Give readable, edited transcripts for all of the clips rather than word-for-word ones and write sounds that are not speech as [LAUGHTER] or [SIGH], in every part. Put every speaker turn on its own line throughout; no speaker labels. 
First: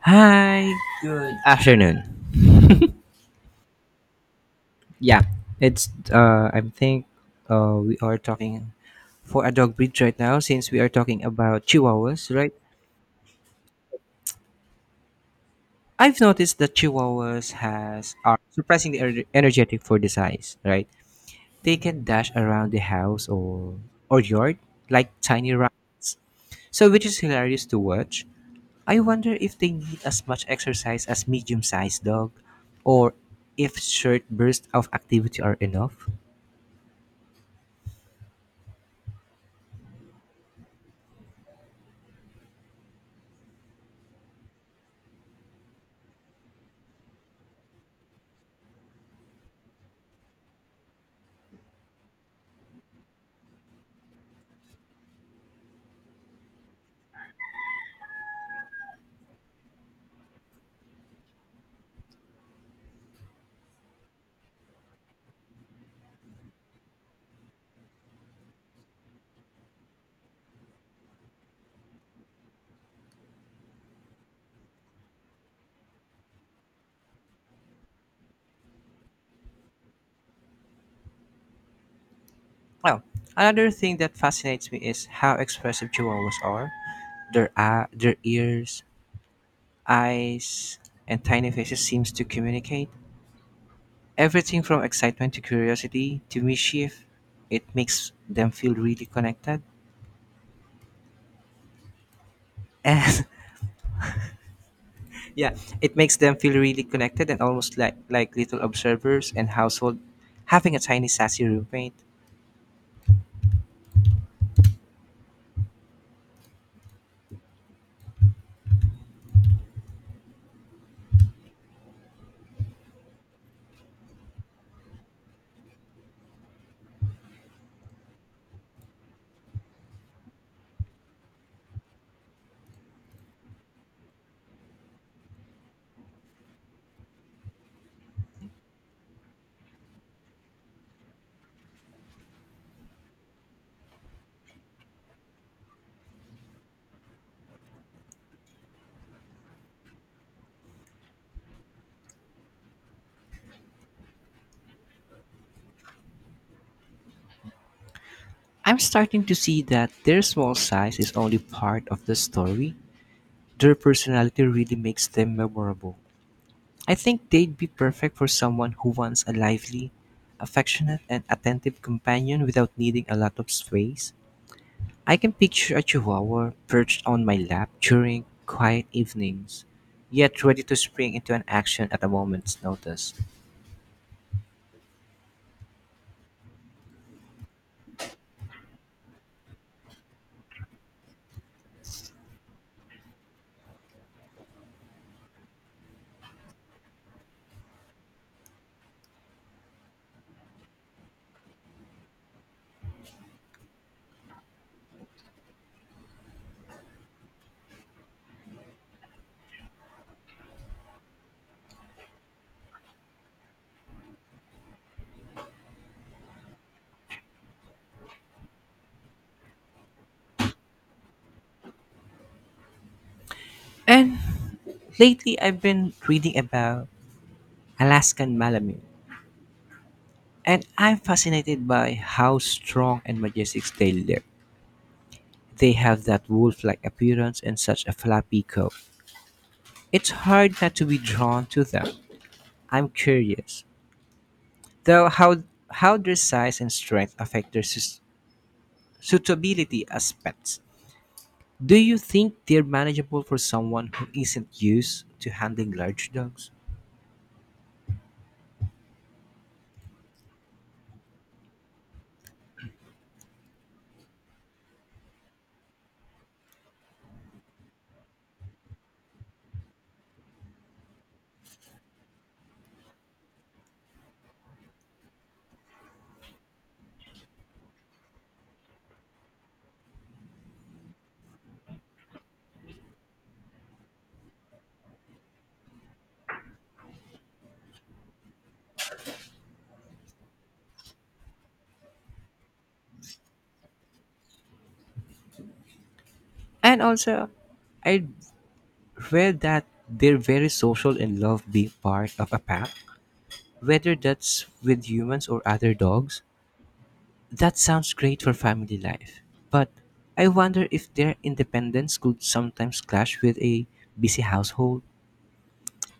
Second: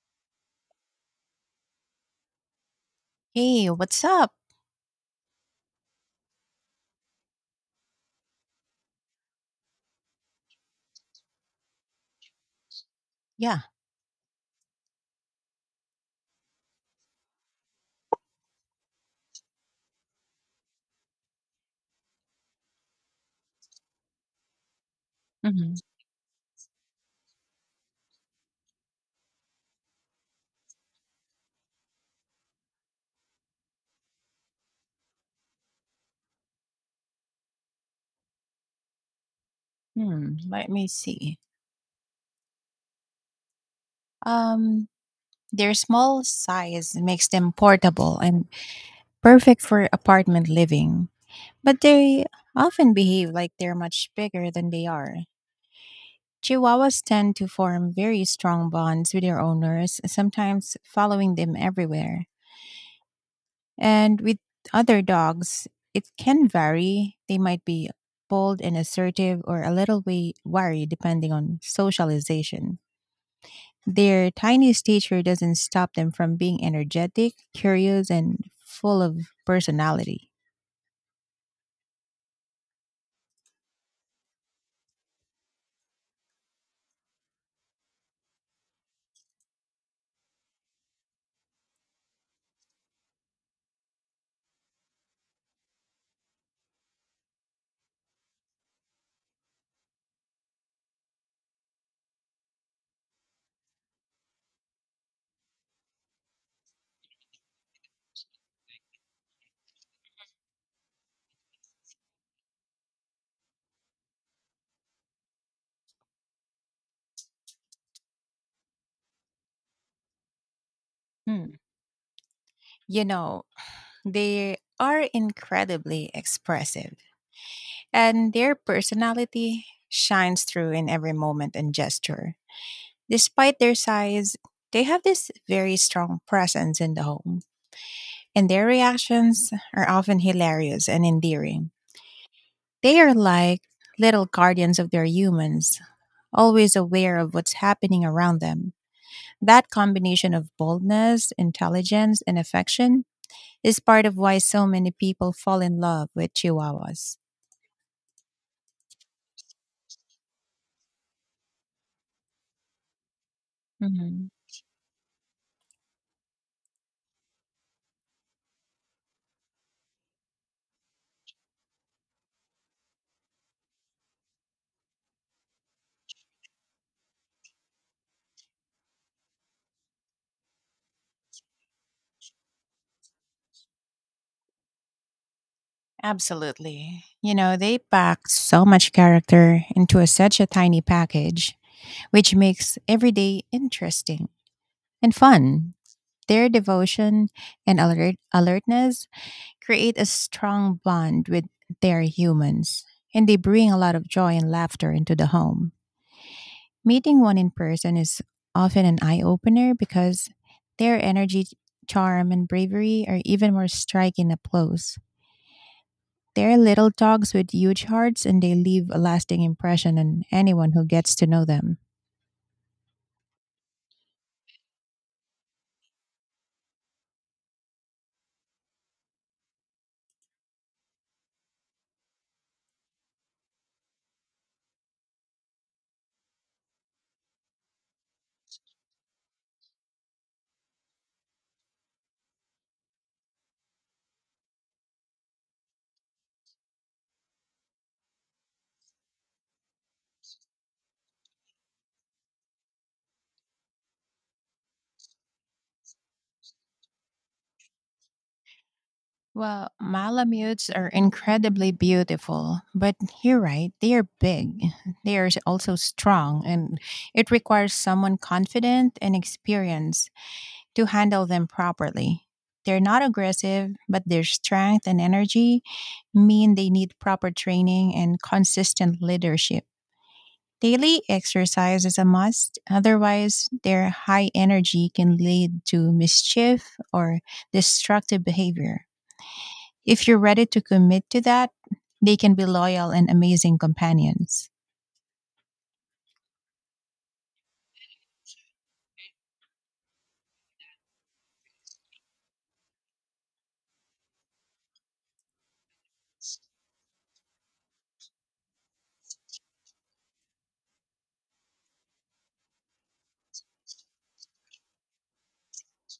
Hi, good afternoon.
Hey, what's up?
Yeah, it's I think we are talking for a dog breed right now since we are talking about chihuahuas, right?
Yeah.
I've noticed that chihuahuas has are surprisingly energetic for the size, right? They can dash around the house or yard like tiny
hmm
rats. So which is hilarious to watch. I wonder if they need as much exercise as medium-sized dog or if short bursts of activity are enough.
Hmm. Let me see. Um, their small size makes them portable and perfect for apartment living, but they often behave like they're much bigger than they are. Chihuahuas tend to form very strong bonds with their owners, sometimes following them everywhere. And with other dogs, it can vary. They might be bold and assertive or a little way wary depending on socialization. Their tiny stature doesn't stop them from being energetic, curious, and full of personality.
Oh, another thing that fascinates me is how expressive chihuahuas are. Their eye, their ears, eyes, and tiny faces seems to communicate everything from excitement to curiosity to mischief. It makes them feel really connected. And [LAUGHS] yeah, it makes them feel really connected and almost like little observers and household having a tiny sassy roommate.
Hmm. You know, they are incredibly expressive, and their personality shines through in every moment and gesture. Despite their size, they have this very strong presence in the home, and their reactions are often hilarious and endearing. They are like little guardians of their humans, always aware of what's happening around them. That combination of boldness, intelligence, and affection is part of why so many people fall in love with Chihuahuas.
I'm starting to see that their small size is only part of the story. Their
Mhm.
personality really makes them memorable. I think they'd be perfect for someone who wants a lively, affectionate, and attentive companion without needing a lot of space. I can picture a chihuahua perched on my lap during quiet evenings, yet ready to spring into an action at a moment's notice.
Absolutely. You know, they pack so much character into such a tiny package, which makes every day interesting and fun. Their devotion and alertness create a strong bond with their humans, and they bring a lot of joy and laughter into the home. Meeting one in person is often an eye opener because their energy, charm, and bravery are even more striking up close. They're little dogs with huge hearts and they leave a lasting impression on anyone who gets to know them.
And lately, I've been reading about Alaskan Malamute, and I'm fascinated by how strong and majestic they look. They have that wolf like appearance and such a flappy coat. It's hard not to be drawn to them. I'm curious, though, how their size and strength affect their suitability as pets. Do you think they're manageable for someone who isn't used to handling large dogs?
Well, Malamutes are incredibly beautiful, but you're right, they are big. They are also strong, and it requires someone confident and experienced to handle them properly. They're not aggressive, but their strength and energy mean they need proper training and consistent leadership. Daily exercise is a must. Otherwise, their high energy can lead to mischief or destructive behavior. If you're ready to commit to that, they can be loyal and amazing companions.
And also, I read that they're very social and love being part of a pack, whether that's with humans or other dogs. That sounds great for family life, but I wonder if their independence could sometimes clash with a busy household.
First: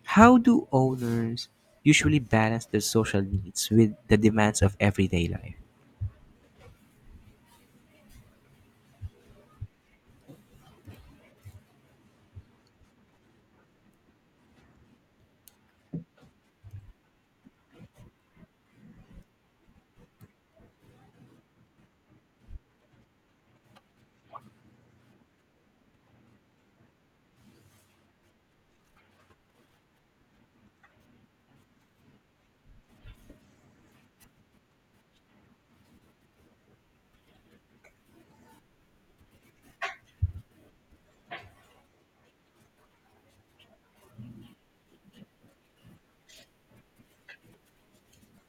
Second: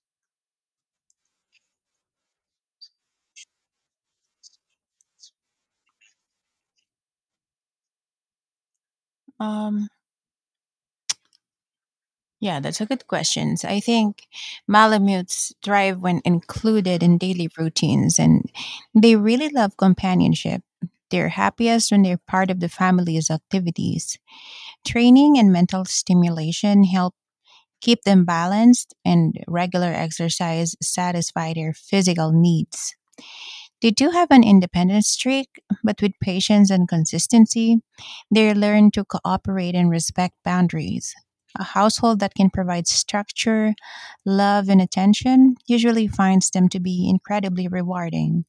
How do owners usually balance their social needs with the demands of everyday life?
Um, Yeah, that's a good question. I think Malamutes thrive when included in daily routines and they really love companionship. They're happiest when they're part of the family's activities. Training and mental stimulation help keep them balanced, and regular exercise satisfy their physical needs. They do have an independence streak, but with patience and consistency, they learn to cooperate and respect boundaries. A household that can provide structure, love, and attention usually finds them to be incredibly rewarding.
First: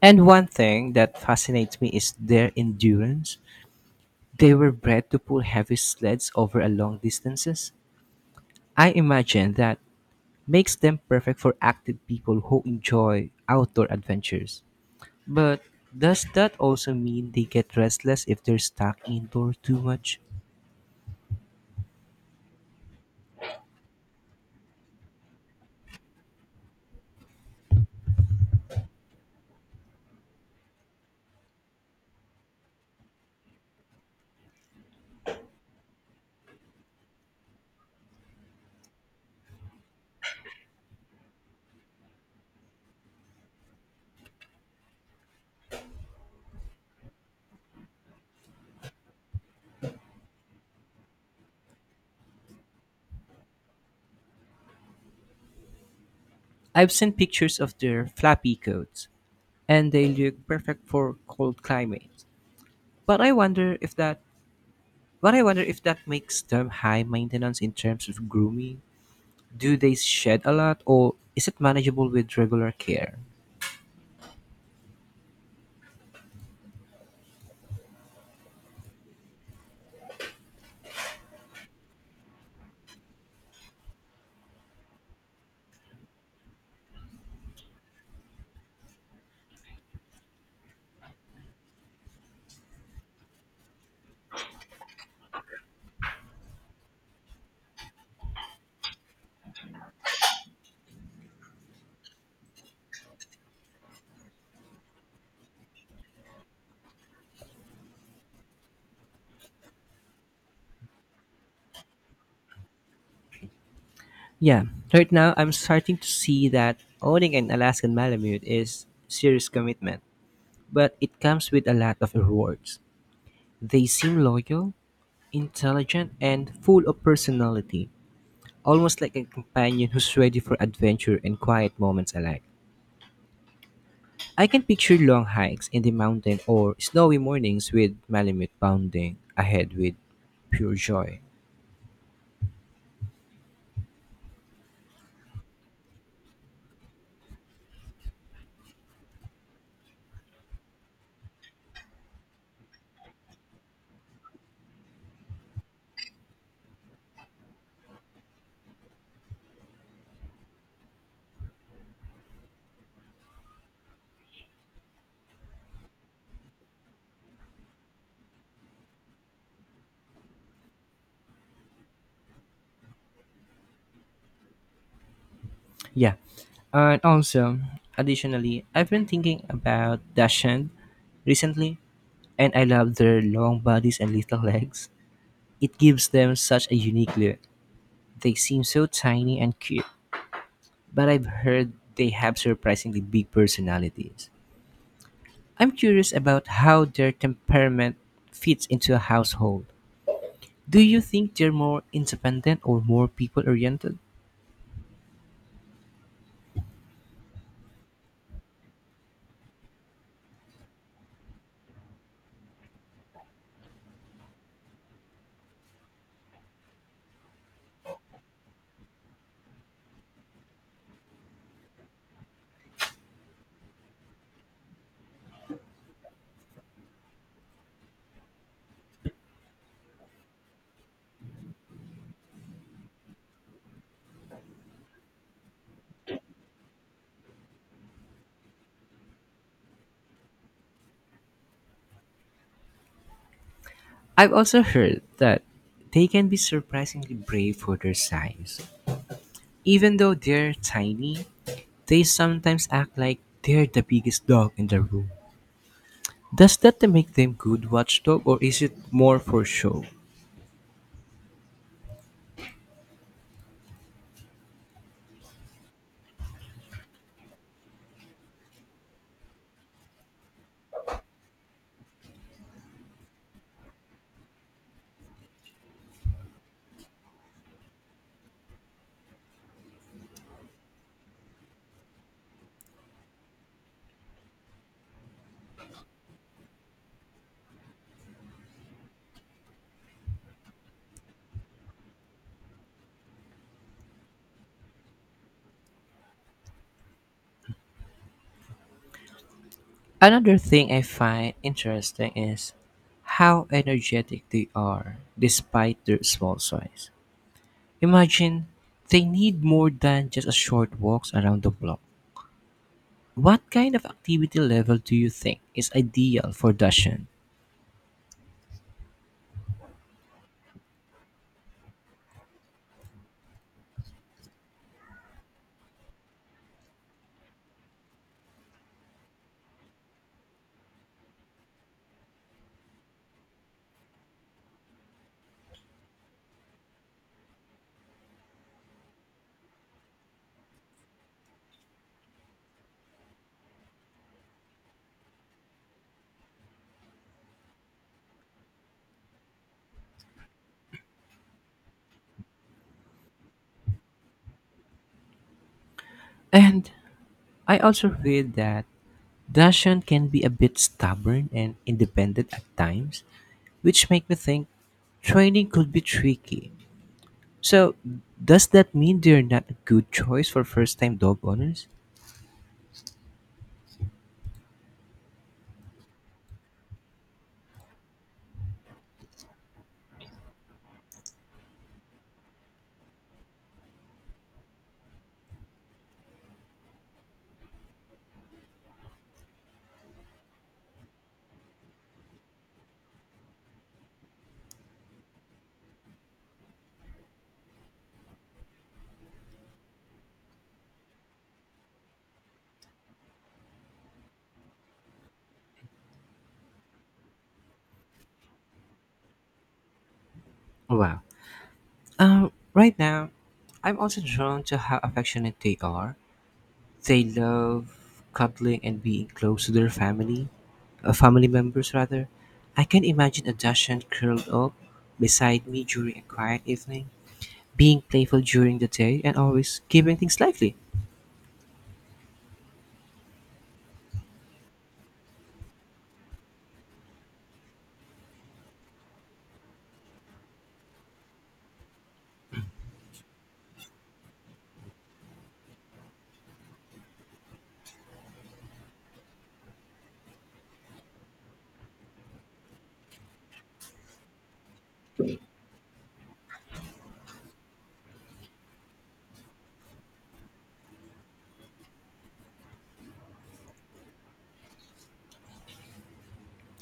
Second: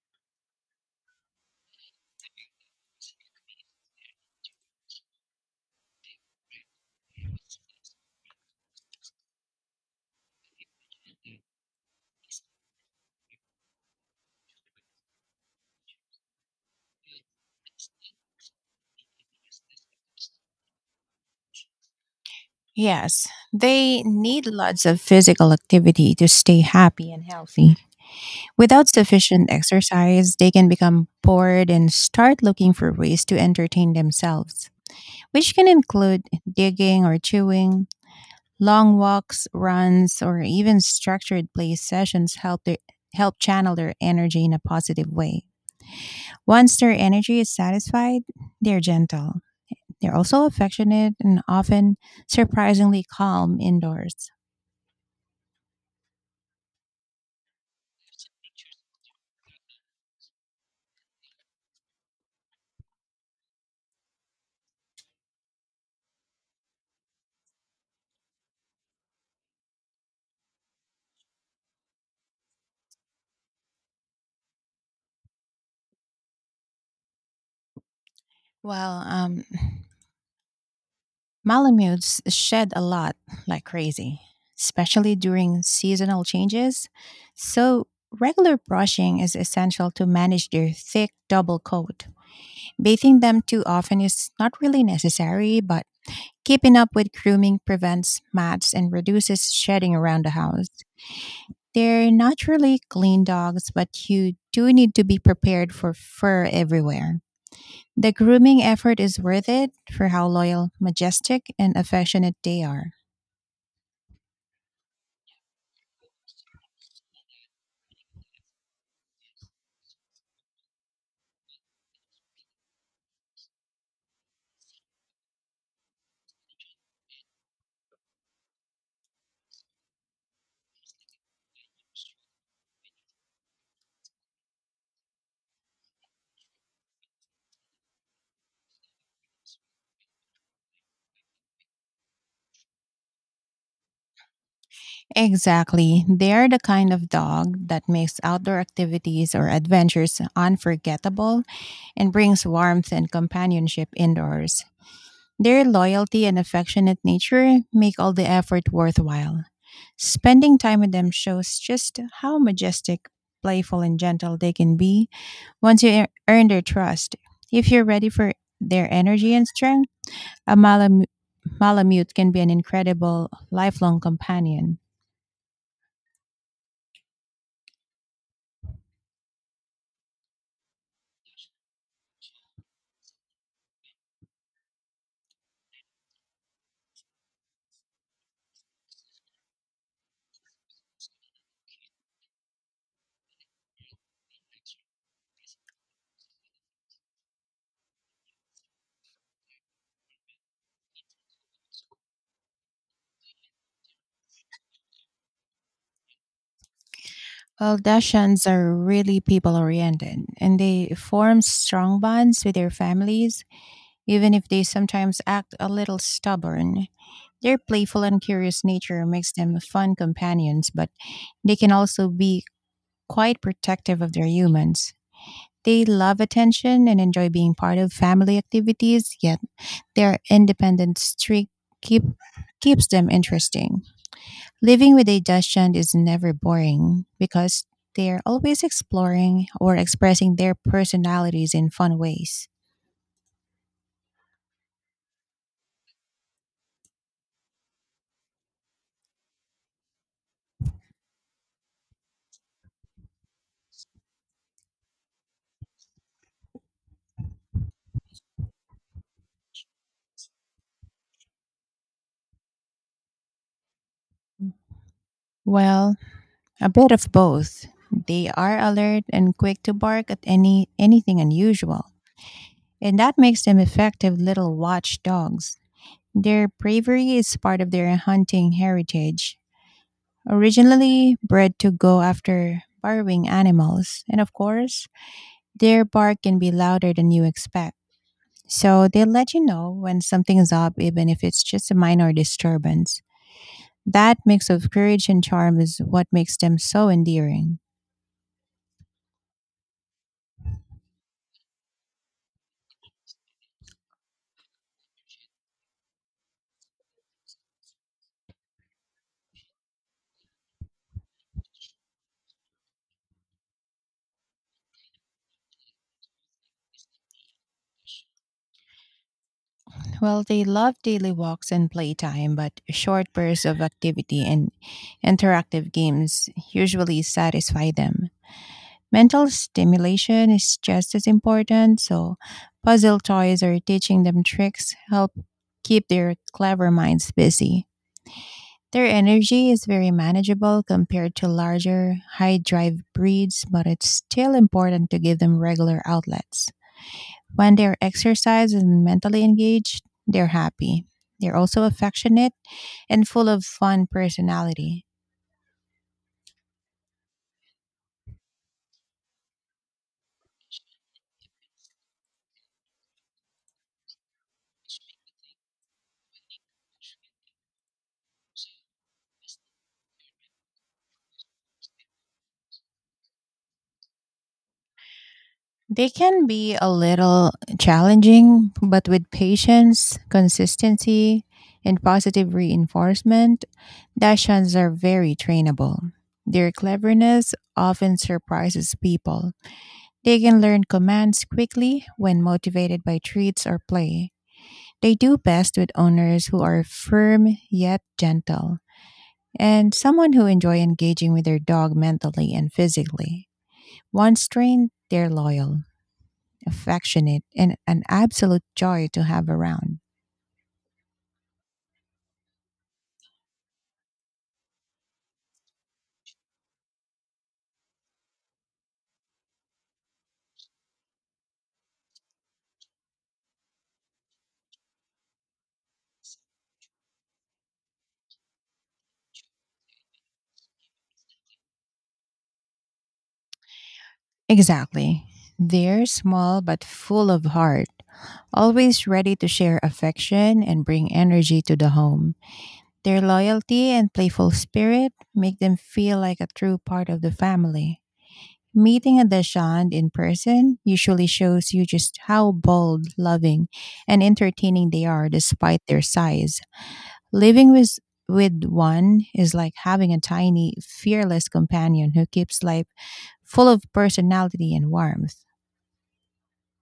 And one thing that fascinates me is their endurance. They were bred to pull heavy sleds over a long distances. I imagine that makes them perfect for active people who enjoy outdoor adventures. But does that also mean they get restless if they're stuck indoors too much?
Yes, they need lots of physical activity to stay happy and healthy. Without sufficient exercise, they can become bored and start looking for ways to entertain themselves, which can include digging or chewing. Long walks, runs, or even structured play sessions help channel their energy in a positive way. Once their energy is satisfied, they're gentle. They're also affectionate and often surprisingly calm indoors.
I've seen pictures of their flappy coats, and they look perfect for cold climates. But I wonder if that but I wonder if that makes them high maintenance in terms of grooming. Do they shed a lot or is it manageable with regular care?
Well, um, Malamutes shed a lot, like crazy, especially during seasonal changes. So, regular brushing is essential to manage their thick double coat. Bathing them too often is not really necessary, but keeping up with grooming prevents mats and reduces shedding around the house. They're naturally clean dogs, but you do need to be prepared for fur everywhere. The grooming effort is worth it for how loyal, majestic, and affectionate they are.
Yeah, right now I'm starting to see that owning an Alaskan Malamute is serious commitment, but it comes with a lot of rewards. They seem loyal, intelligent, and full of personality, almost like a companion who's ready for adventure and quiet moments alike. I can picture long hikes in the mountain or snowy mornings with Malamute bounding ahead with pure joy.
Exactly. They are the kind of dog that makes outdoor activities or adventures unforgettable and brings warmth and companionship indoors. Their loyalty and affectionate nature make all the effort worthwhile. Spending time with them shows just how majestic, playful, and gentle they can be once you earn their trust. If you're ready for their energy and strength, a Malamute can be an incredible lifelong companion.
Yeah. And also, additionally, I've been thinking about Dashan recently and I love their long bodies and little [LAUGHS] legs. It gives them such a unique look. They seem so tiny and cute, but I've heard they have surprisingly big personalities. I'm curious about how their temperament fits into a household. Do you think they're more independent or more people oriented?
Well, Dachshunds are really people oriented and they form strong bonds with their families, even if they sometimes act a little stubborn. Their playful and curious nature makes them fun companions, but they can also be quite protective of their humans. They love attention and enjoy being part of family activities, yet their independent streak keep, keeps them interesting. Living with a Dachshund is never boring because they're always exploring or expressing their personalities in fun ways.
I've also heard that they can be surprisingly brave for their size. Even though they're tiny, they sometimes act like they're the biggest dog in the room. Does that make them good watchdog or is it more for show?
Well, a bit of both. They are alert and quick to bark at anything unusual, and that makes them effective little watchdogs. Their bravery is part of their hunting heritage, originally bred to go after burrowing animals, and of course, their bark can be louder than you expect. So they let you know when something's up, even if it's just a minor disturbance. That mix of courage and charm is what makes them so endearing.
Another thing I find interesting is how energetic they are despite their small size. Imagine they need more than just a short walks around the block. What kind of activity level do you think is ideal for Dashan?
Well, they love daily walks and playtime, but short bursts of activity and interactive games usually satisfy them. Mental stimulation is just as important, so puzzle toys or teaching them tricks help keep their clever minds busy. Their energy is very manageable compared to larger, high drive breeds, but it's still important to give them regular outlets. When they're exercised and mentally engaged, they're happy. They're also affectionate and full of fun personality.
And I also read that Dashan can be a bit stubborn and independent at times, which make me think training could be tricky. So, does that mean they're not a good choice for first-time dog owners?
They can be a little challenging, but with patience, consistency, and positive reinforcement, Dachshunds are very trainable. Their cleverness often surprises people. They can learn commands quickly when motivated by treats or play. They do best with owners who are firm yet gentle, and someone who enjoy engaging with their dog mentally and physically. Once trained, they're loyal, affectionate, and an absolute joy to have around.
Wow. Um, right now, I'm also drawn to how affectionate they are, they love cuddling and being close to their family, family members rather. I can imagine a Dacian curled up beside me during a quiet evening, being playful during the day and always keeping things lively.
Exactly. They're small but full of heart, always ready to share affection and bring energy to the home. Their loyalty and playful spirit make them feel like a true part of the family. Meeting a Dashand in person usually shows you just how bold, loving, and entertaining they are despite their size. Living with one is like having a tiny, fearless companion who keeps life full of personality and warmth.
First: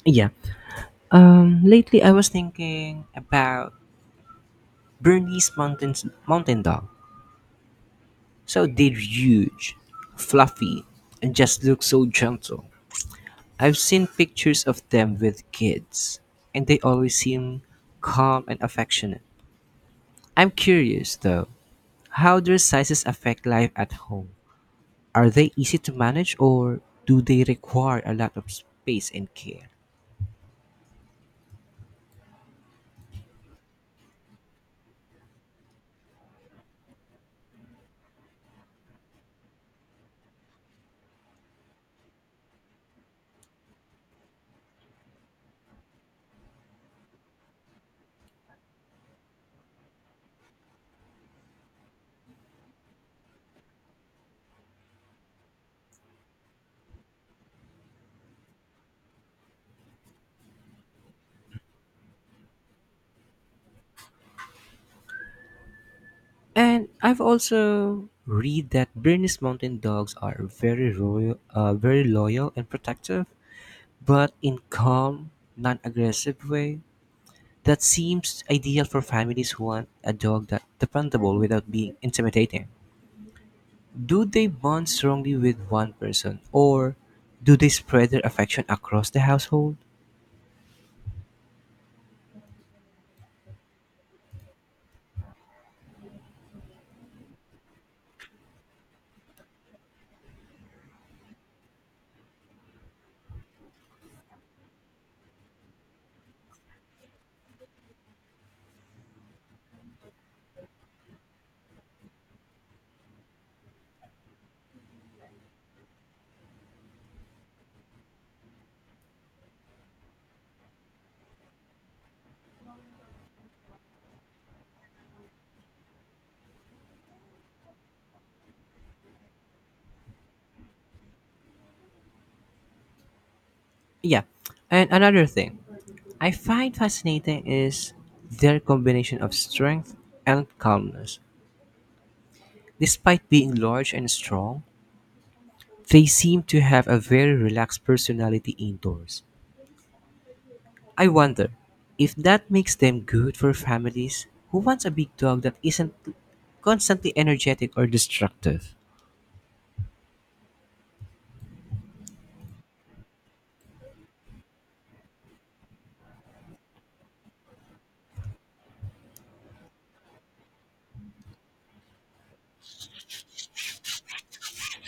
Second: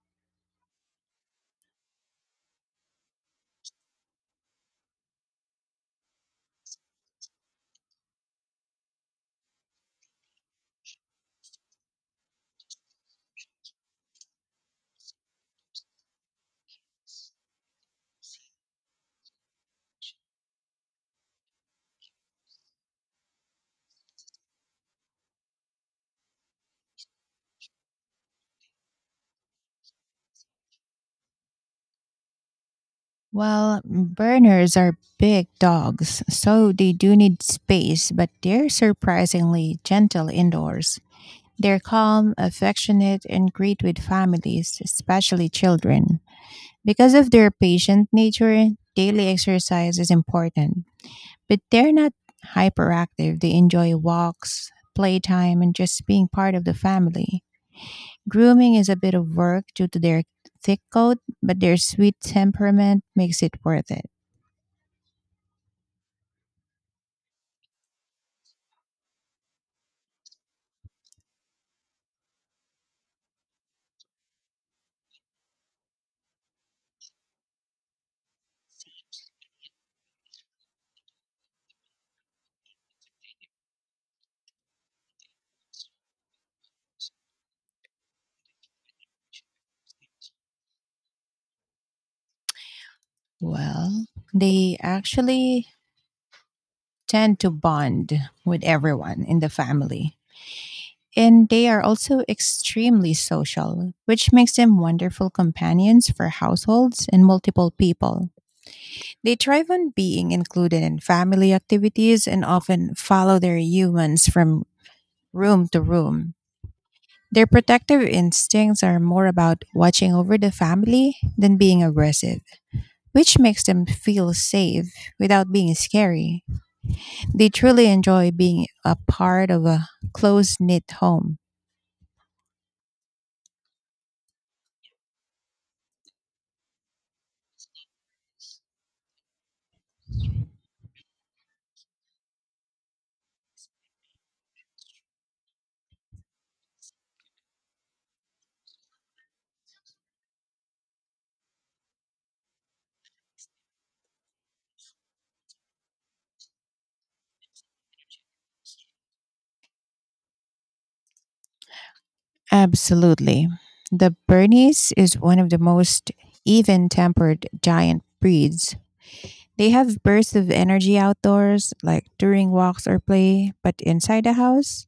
Yeah. Lately, I was thinking about Bernese mountain dog. So they're huge, fluffy, and just look so gentle. I've seen pictures of them with kids, and they always seem calm and affectionate. I'm curious though, how their sizes affect life at home. Are they easy to manage or do they require a lot of space and care?
Well, burners are big dogs, so they do need space, but they're surprisingly gentle indoors. They're calm, affectionate, and great with families, especially children. Because of their patient nature, daily exercise is important, but they're not hyperactive. They enjoy walks, playtime, and just being part of the family. Grooming is a bit of work due to their thick coat, but their sweet temperament makes it worth it.
And I've also read that Bernese mountain dogs are very loyal and protective, but in calm, non-aggressive way. That seems ideal for families who want a dog that's dependable without being intimidating. Do they bond strongly with one person, or do they spread their affection across the household?
Well, they actually tend to bond with everyone in the family. And they are also extremely social, which makes them wonderful companions for households and multiple people. They thrive on being included in family activities and often follow their humans from room to room. Their protective instincts are more about watching over the family than being aggressive, which makes them feel safe without being scary. They truly enjoy being a part of a close knit home.
Yeah, and another thing I find fascinating is their combination of strength and calmness. Despite being large and strong, they seem to have a very relaxed personality indoors. I wonder if that makes them good for families who wants a big dog that isn't constantly energetic or destructive.
Absolutely. The Bernese is one of the most even tempered giant breeds. They have bursts of energy outdoors, like during walks or play, but inside the house,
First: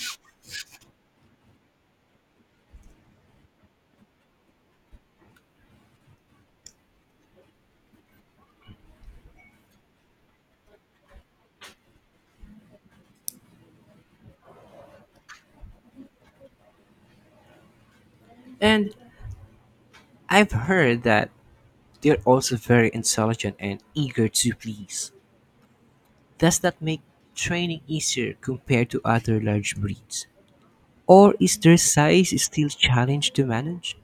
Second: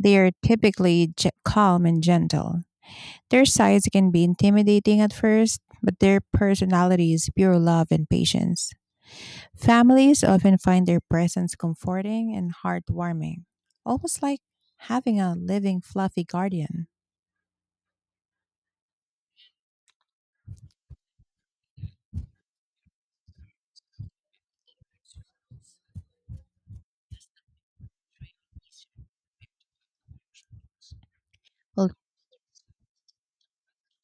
they are typically calm and gentle. Their sides can be intimidating at first, but their personality is pure love and patience. Families often find their presence comforting and heartwarming, almost like having a living, fluffy guardian.
And I've heard that they're also very intelligent and eager to please. Does that make training easier compared to other large breeds? Or is their size still challenge to manage?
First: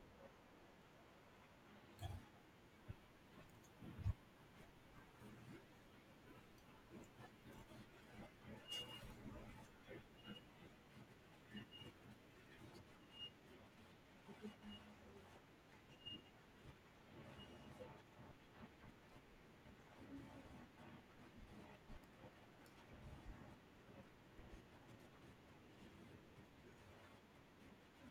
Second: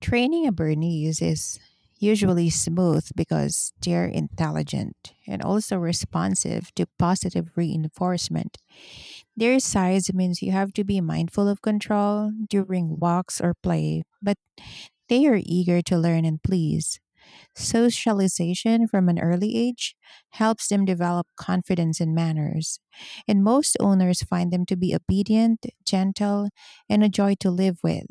Training a Bernese is usually smooth because they're intelligent and also responsive to positive reinforcement. Their size means you have to be mindful of control during walks or play, but they are eager to learn and please. Socialization from an early age helps them develop confidence and manners, and most owners find them to be obedient, gentle, and a joy to live with.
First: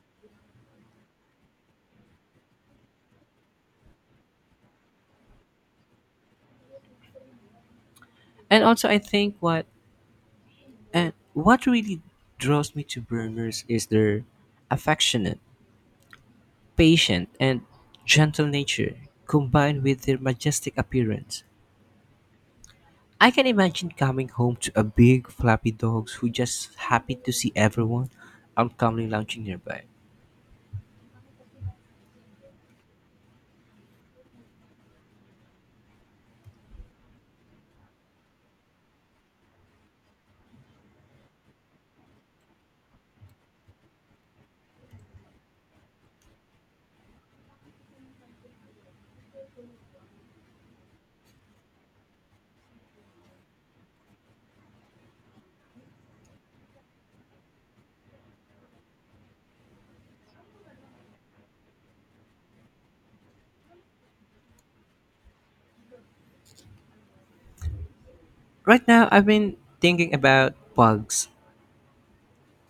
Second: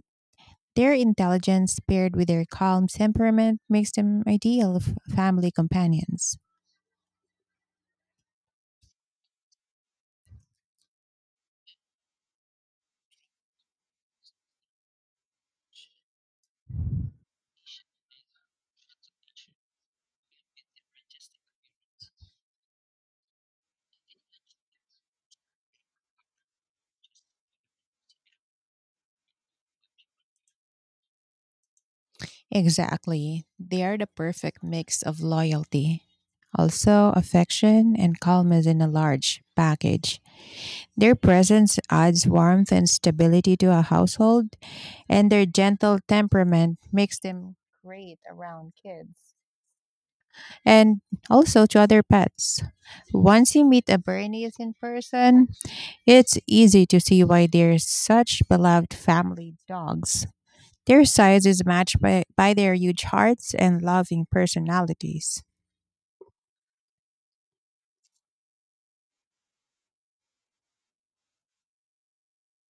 Their intelligence paired with their calm temperament makes them ideal family companions.
And also I think what and what really draws me to Berners is their affectionate, patient and gentle nature combined with their majestic appearance. I can imagine coming home to a big flappy dogs who just happy to see everyone and calmly lounging nearby.
Exactly. They are the perfect mix of loyalty, also affection, and calmness in a large package. Their presence adds warmth and stability to a household, and their gentle temperament makes them great around kids and also to other pets. Once you meet a Bernese in person, it's easy to see why they're such beloved family dogs. Their size is matched by their huge hearts and loving personalities.
Right now I've been thinking about bugs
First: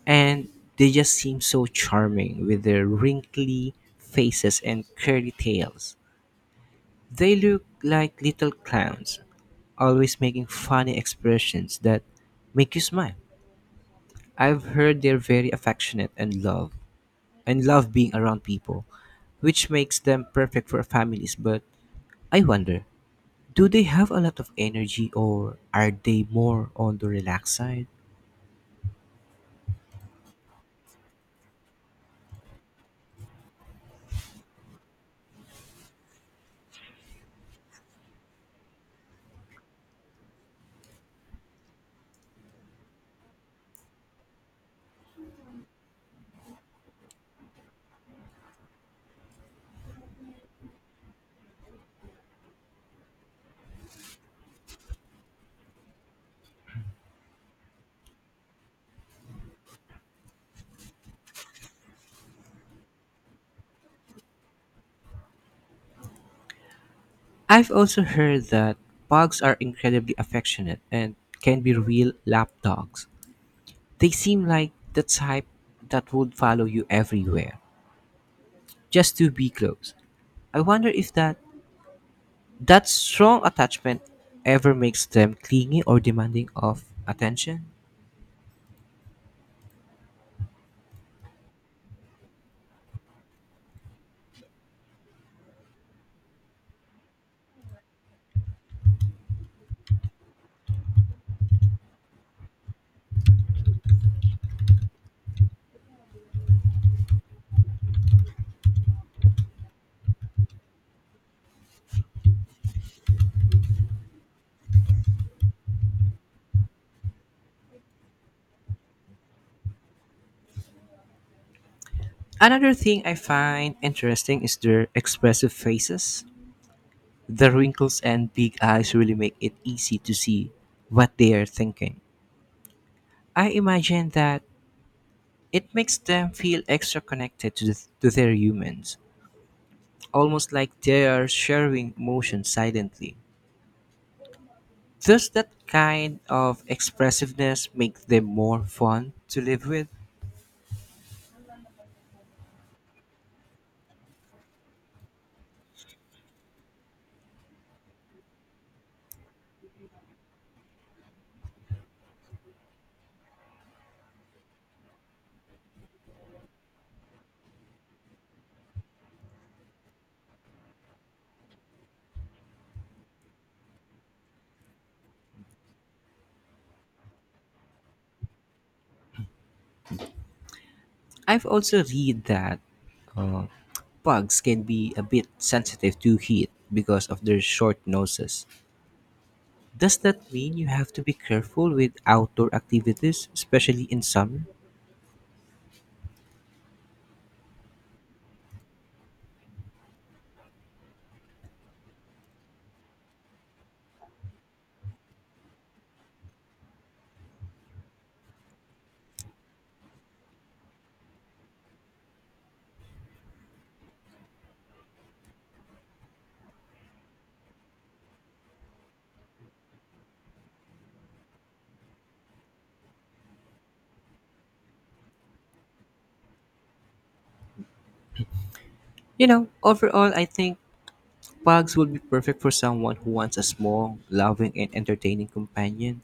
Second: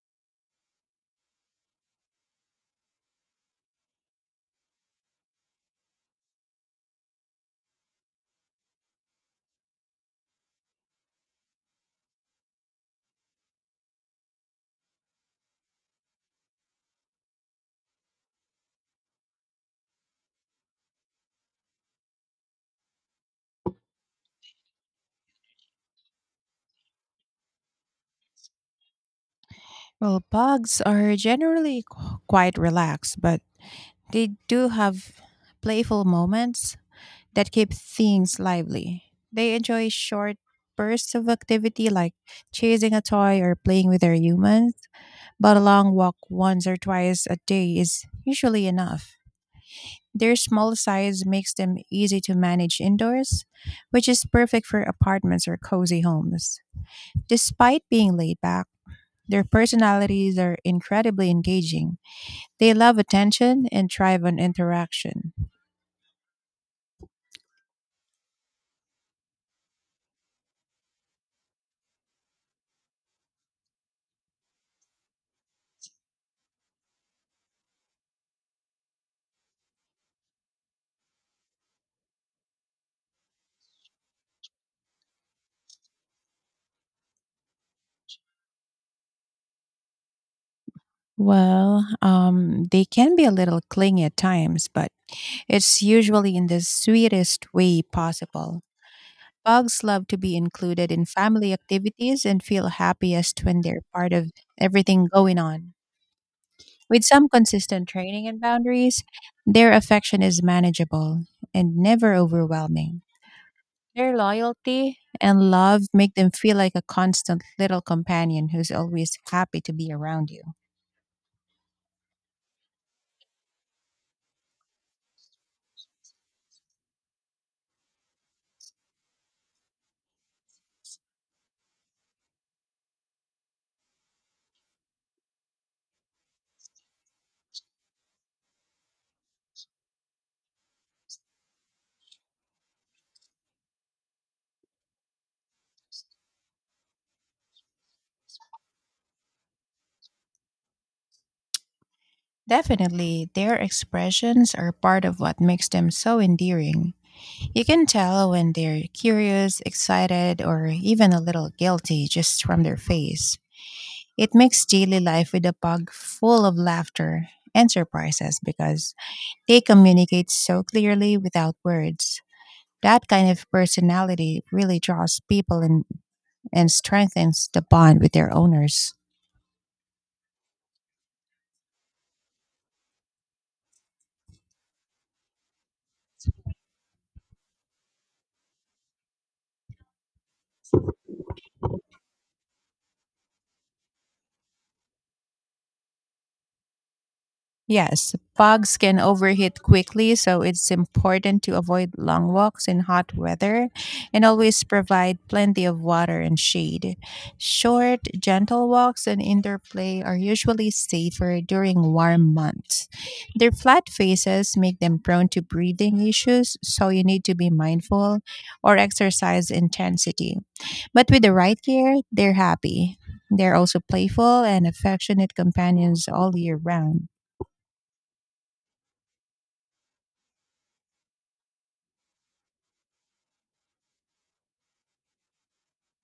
and they just seem so charming with their wrinkly faces and curly tails. They look like little clowns, always making funny expressions that make you smile. I've heard they're very affectionate and love being around people, which makes them perfect for families, but I wonder, do they have a lot of energy or are they more on the relaxed side?
Well, bugs are generally quite relaxed, but they do have playful moments that keep things lively. They enjoy short bursts of activity like chasing a toy or playing with their humans, but a long walk once or twice a day is usually enough. Their small size makes them easy to manage indoors, which is perfect for apartments or cozy homes. Despite being laid back, their personalities are incredibly engaging. They love attention and thrive on interaction.
I've also heard that pugs are incredibly affectionate and can be real lapdogs. They seem like the type that would follow you everywhere just to be close. I wonder if that strong attachment ever makes them clingy or demanding of attention.
They can be a little clingy at times, but it's usually in the sweetest way possible. Dogs love to be included in family activities and feel happiest when they're part of everything going on. With some consistent training and boundaries, their affection is manageable and never overwhelming. Their loyalty and love make them feel like a constant little companion who's always happy to be around you.
Another thing I find interesting is their expressive faces. The wrinkles and big eyes really make it easy to see what they are thinking. I imagine that it makes them feel extra connected to their humans, almost like they are sharing emotions silently. Does that kind of expressiveness make them more fun to live with?
Definitely, their expressions are part of what makes them so endearing. You can tell when they're curious, excited, or even a little guilty just from their face. It makes daily life with a pug full of laughter and surprises because they communicate so clearly without words. That kind of personality really draws people in and strengthens the bond with their owners.
I've also read that uh, pugs can be a bit sensitive to heat because of their short noses. Does that mean you have to be careful with outdoor activities, especially in summer?
Yes, pugs can overheat quickly, so it's important to avoid long walks in hot weather and always provide plenty of water and shade. Short, gentle walks and indoor play are usually safer during warm months. Their flat faces make them prone to breathing issues, so you need to be mindful or exercise intensity. But with the right care, they're happy. They're also playful and affectionate companions all year round.
Overall, I think pugs would be perfect for someone who wants a small, loving, and entertaining companion.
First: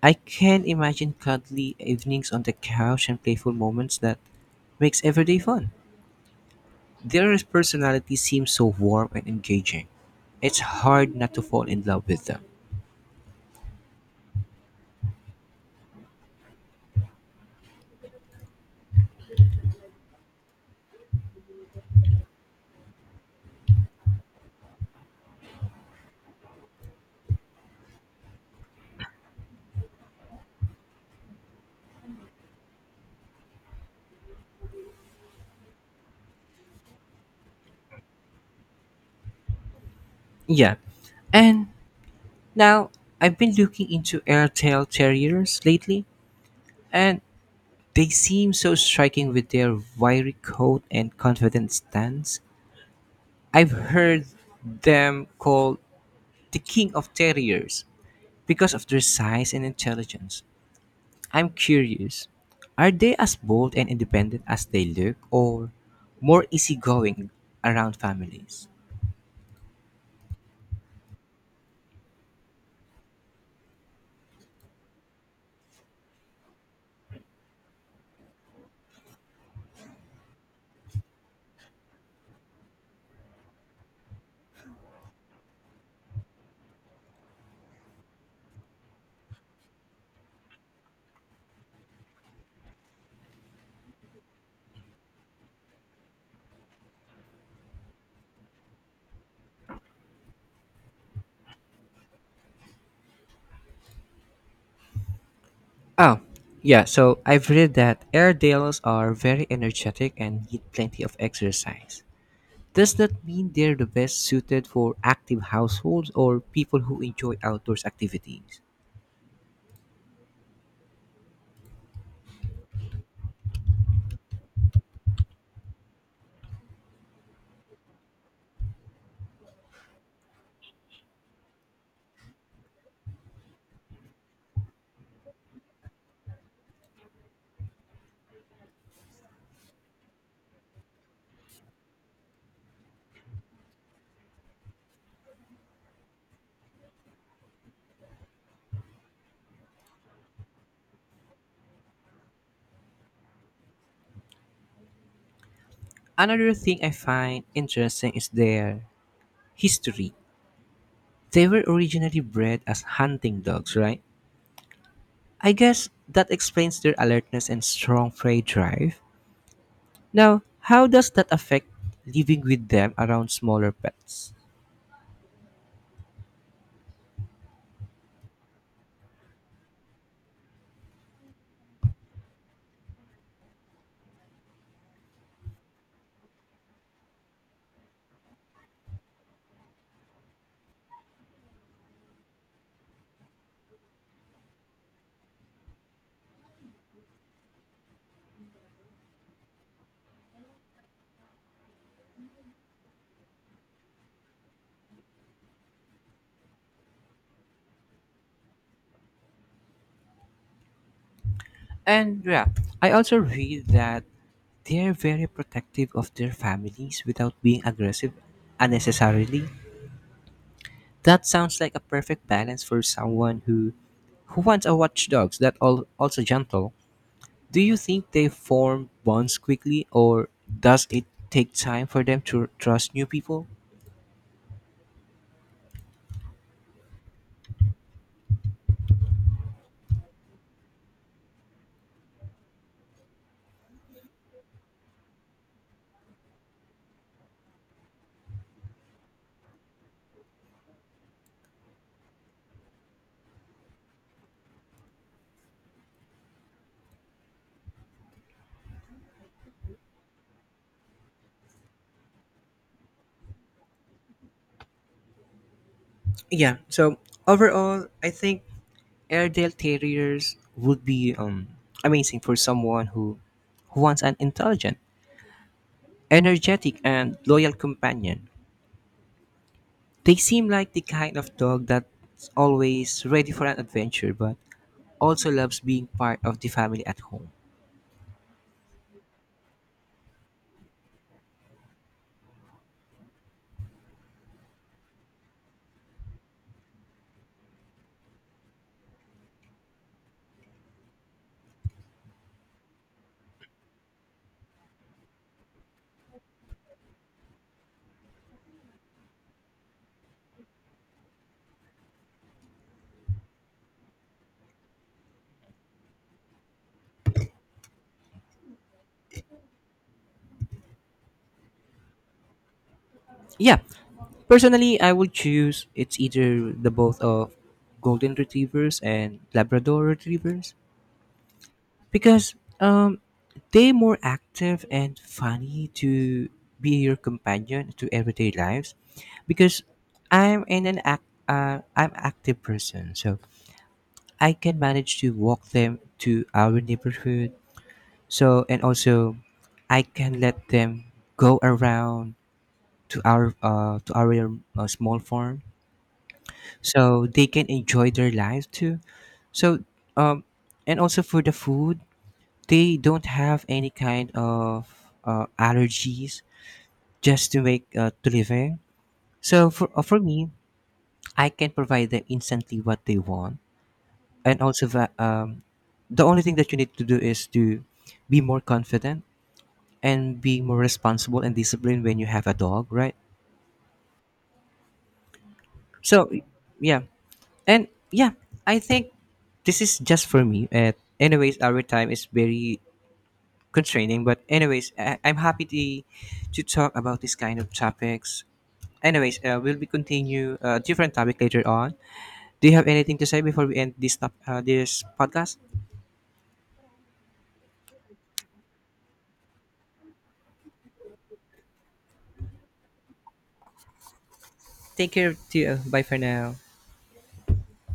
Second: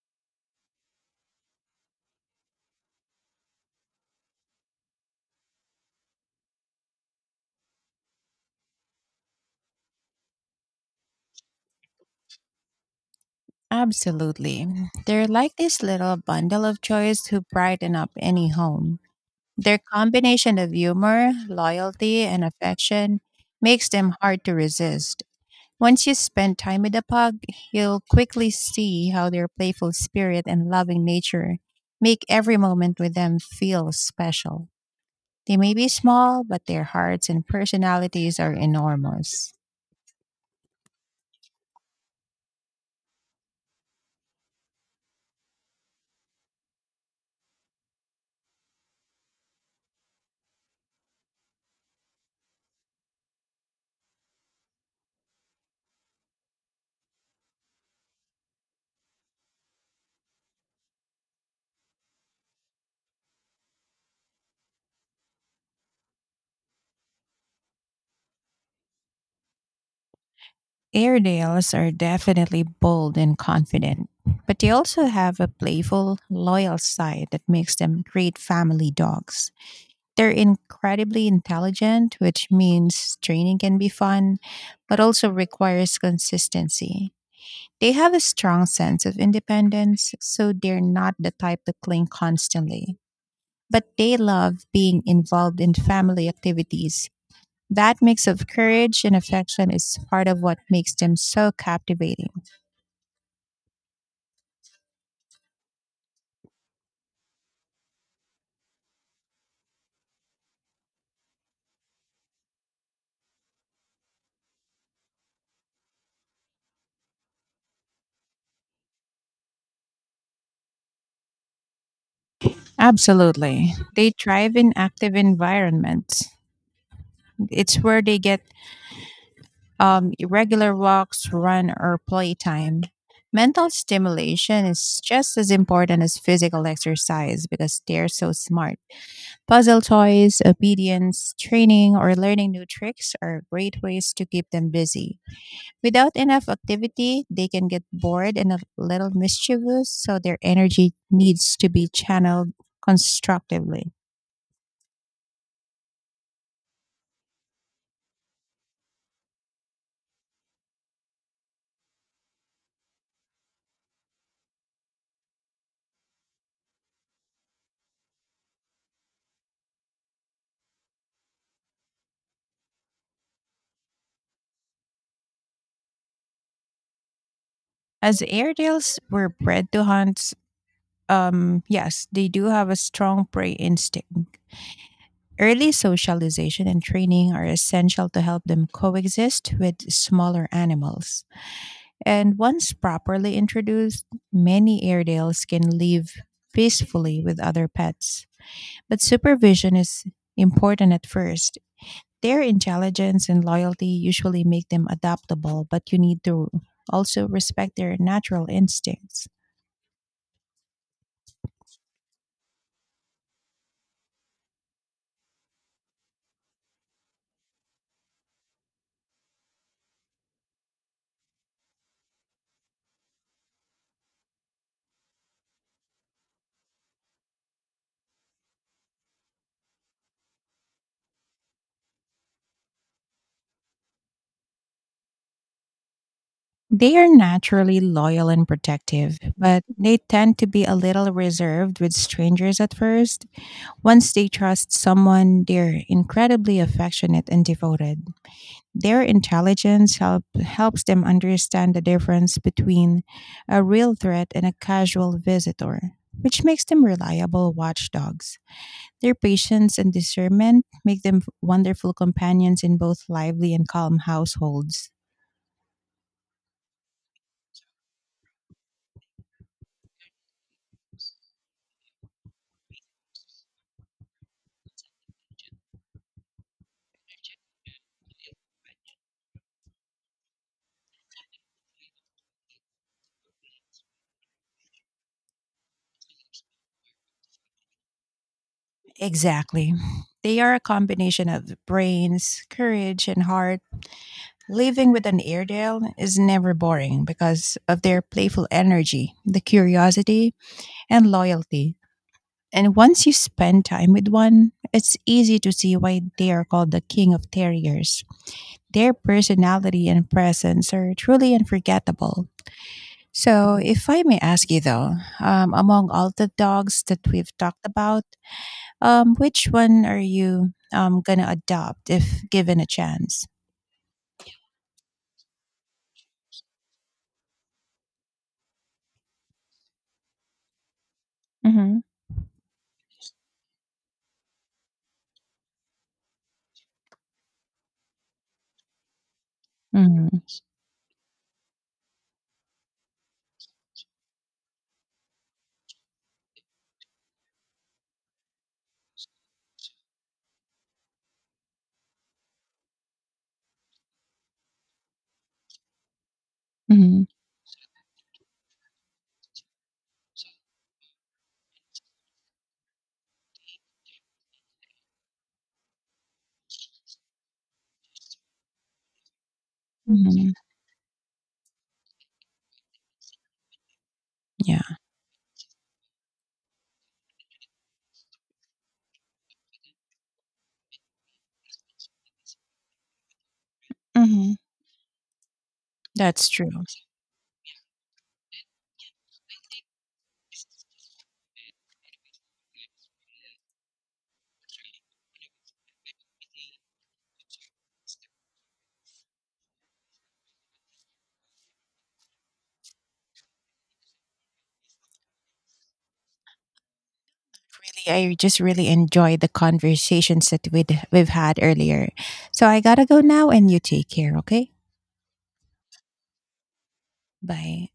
I can imagine cuddly evenings on the couch and playful moments that makes everyday fun. Their personality seems so warm and engaging. It's hard not to fall in love with them.
Absolutely. They're like this little bundle of joys who brighten up any home. Their combination of humor, loyalty, and affection makes them hard to resist. Once you spend time with a pug, you'll quickly see how their playful spirit and loving nature make every moment with them feel special. They may be small, but their hearts and personalities are enormous.
Yeah. And now I've been looking into airtail terriers lately, and they seem so striking with their wiry coat and confident stance. I've heard them called the king of terriers because of their size and intelligence. I'm curious, are they as bold and independent as they look, or more easygoing around families?
Airedales are definitely bold and confident, but they also have a playful, loyal side that makes them great family dogs. They're incredibly intelligent, which means training can be fun, but also requires consistency. They have a strong sense of independence, so they're not the type to cling constantly. But they love being involved in family activities. That mix of courage and affection is part of what makes them so captivating.
Oh, yeah, so I've read that Airedales are very energetic and need plenty of exercise. Does that mean they're the best suited for active households or people who enjoy outdoors activities?
Absolutely. They thrive in active environments. It's where they get regular walks, run, or playtime. Mental stimulation is just as important as physical exercise because they're so smart. Puzzle toys, obedience, training, or learning new tricks are great ways to keep them busy. Without enough activity, they can get bored and a little mischievous, so their energy needs to be channeled constructively.
Another thing I find interesting is their history. They were originally bred as hunting dogs, right? I guess that explains their alertness and strong prey drive. Now, how does that affect living with them around smaller pets?
As Airedales were bred to hunt, yes, they do have a strong prey instinct. Early socialization and training are essential to help them coexist with smaller animals. And once properly introduced, many Airedales can live peacefully with other pets. But supervision is important at first. Their intelligence and loyalty usually make them adaptable, but you need to also respect their natural instincts.
And yeah, I also read that they're very protective of their families without being aggressive unnecessarily. That sounds like a perfect balance for someone who wants a watchdog that all also gentle. Do you think they form bonds quickly, or does it take time for them to trust new people?
They are naturally loyal and protective, but they tend to be a little reserved with strangers at first. Once they trust someone, they're incredibly affectionate and devoted. Their helps them understand the difference between a real threat and a casual visitor, which makes them reliable watchdogs. Their patience and discernment make them wonderful companions in both lively and calm households.
Yeah. So overall, I think Airedale Terriers would be amazing for someone who wants an intelligent, energetic, and loyal companion. They seem like the kind of dog that's always ready for an adventure, but also loves being part of the family at home.
Exactly. They are a combination of brains, courage, and heart. Living with an Airedale is never boring because of their playful energy, the curiosity, and loyalty. And once you spend time with one, it's easy to see why they are called the king of terriers. Their personality and presence are truly unforgettable. So, if I may ask you though, among all the dogs that we've talked about, which one are you gonna adopt if given a chance?
Yeah, personally, I would choose it's either the both of golden retrievers and Labrador retrievers
Mm-hmm.
because they more active and funny to be your companion to everyday lives because
Mm-hmm.
I'm active person, so I can manage to walk them to our neighborhood. So and also, I can let them go around to our small farm
Mm-hmm.
so they can enjoy their lives too. So, um, and also for the food, they don't have any kind of allergies just to make to living. So for me,
Mm-hmm.
I can provide them instantly what they want, and also
Yeah.
that the only thing that you need to do is to be more confident and be more responsible and disciplined when you have a dog, right?
Mm-hmm.
So,
That's true.
yeah. And yeah, I think this is just for me. Anyways, our time is very constraining, but anyways, I'm happy to talk about this kind of topics. Anyways, we'll be continue a different topic later on. Do you have anything to say before we end this this podcast?
Really, I just really enjoyed the conversations that we've had earlier. So I gotta go now, and you take care. Okay.
Take care. To you. Bye for now.
Bye.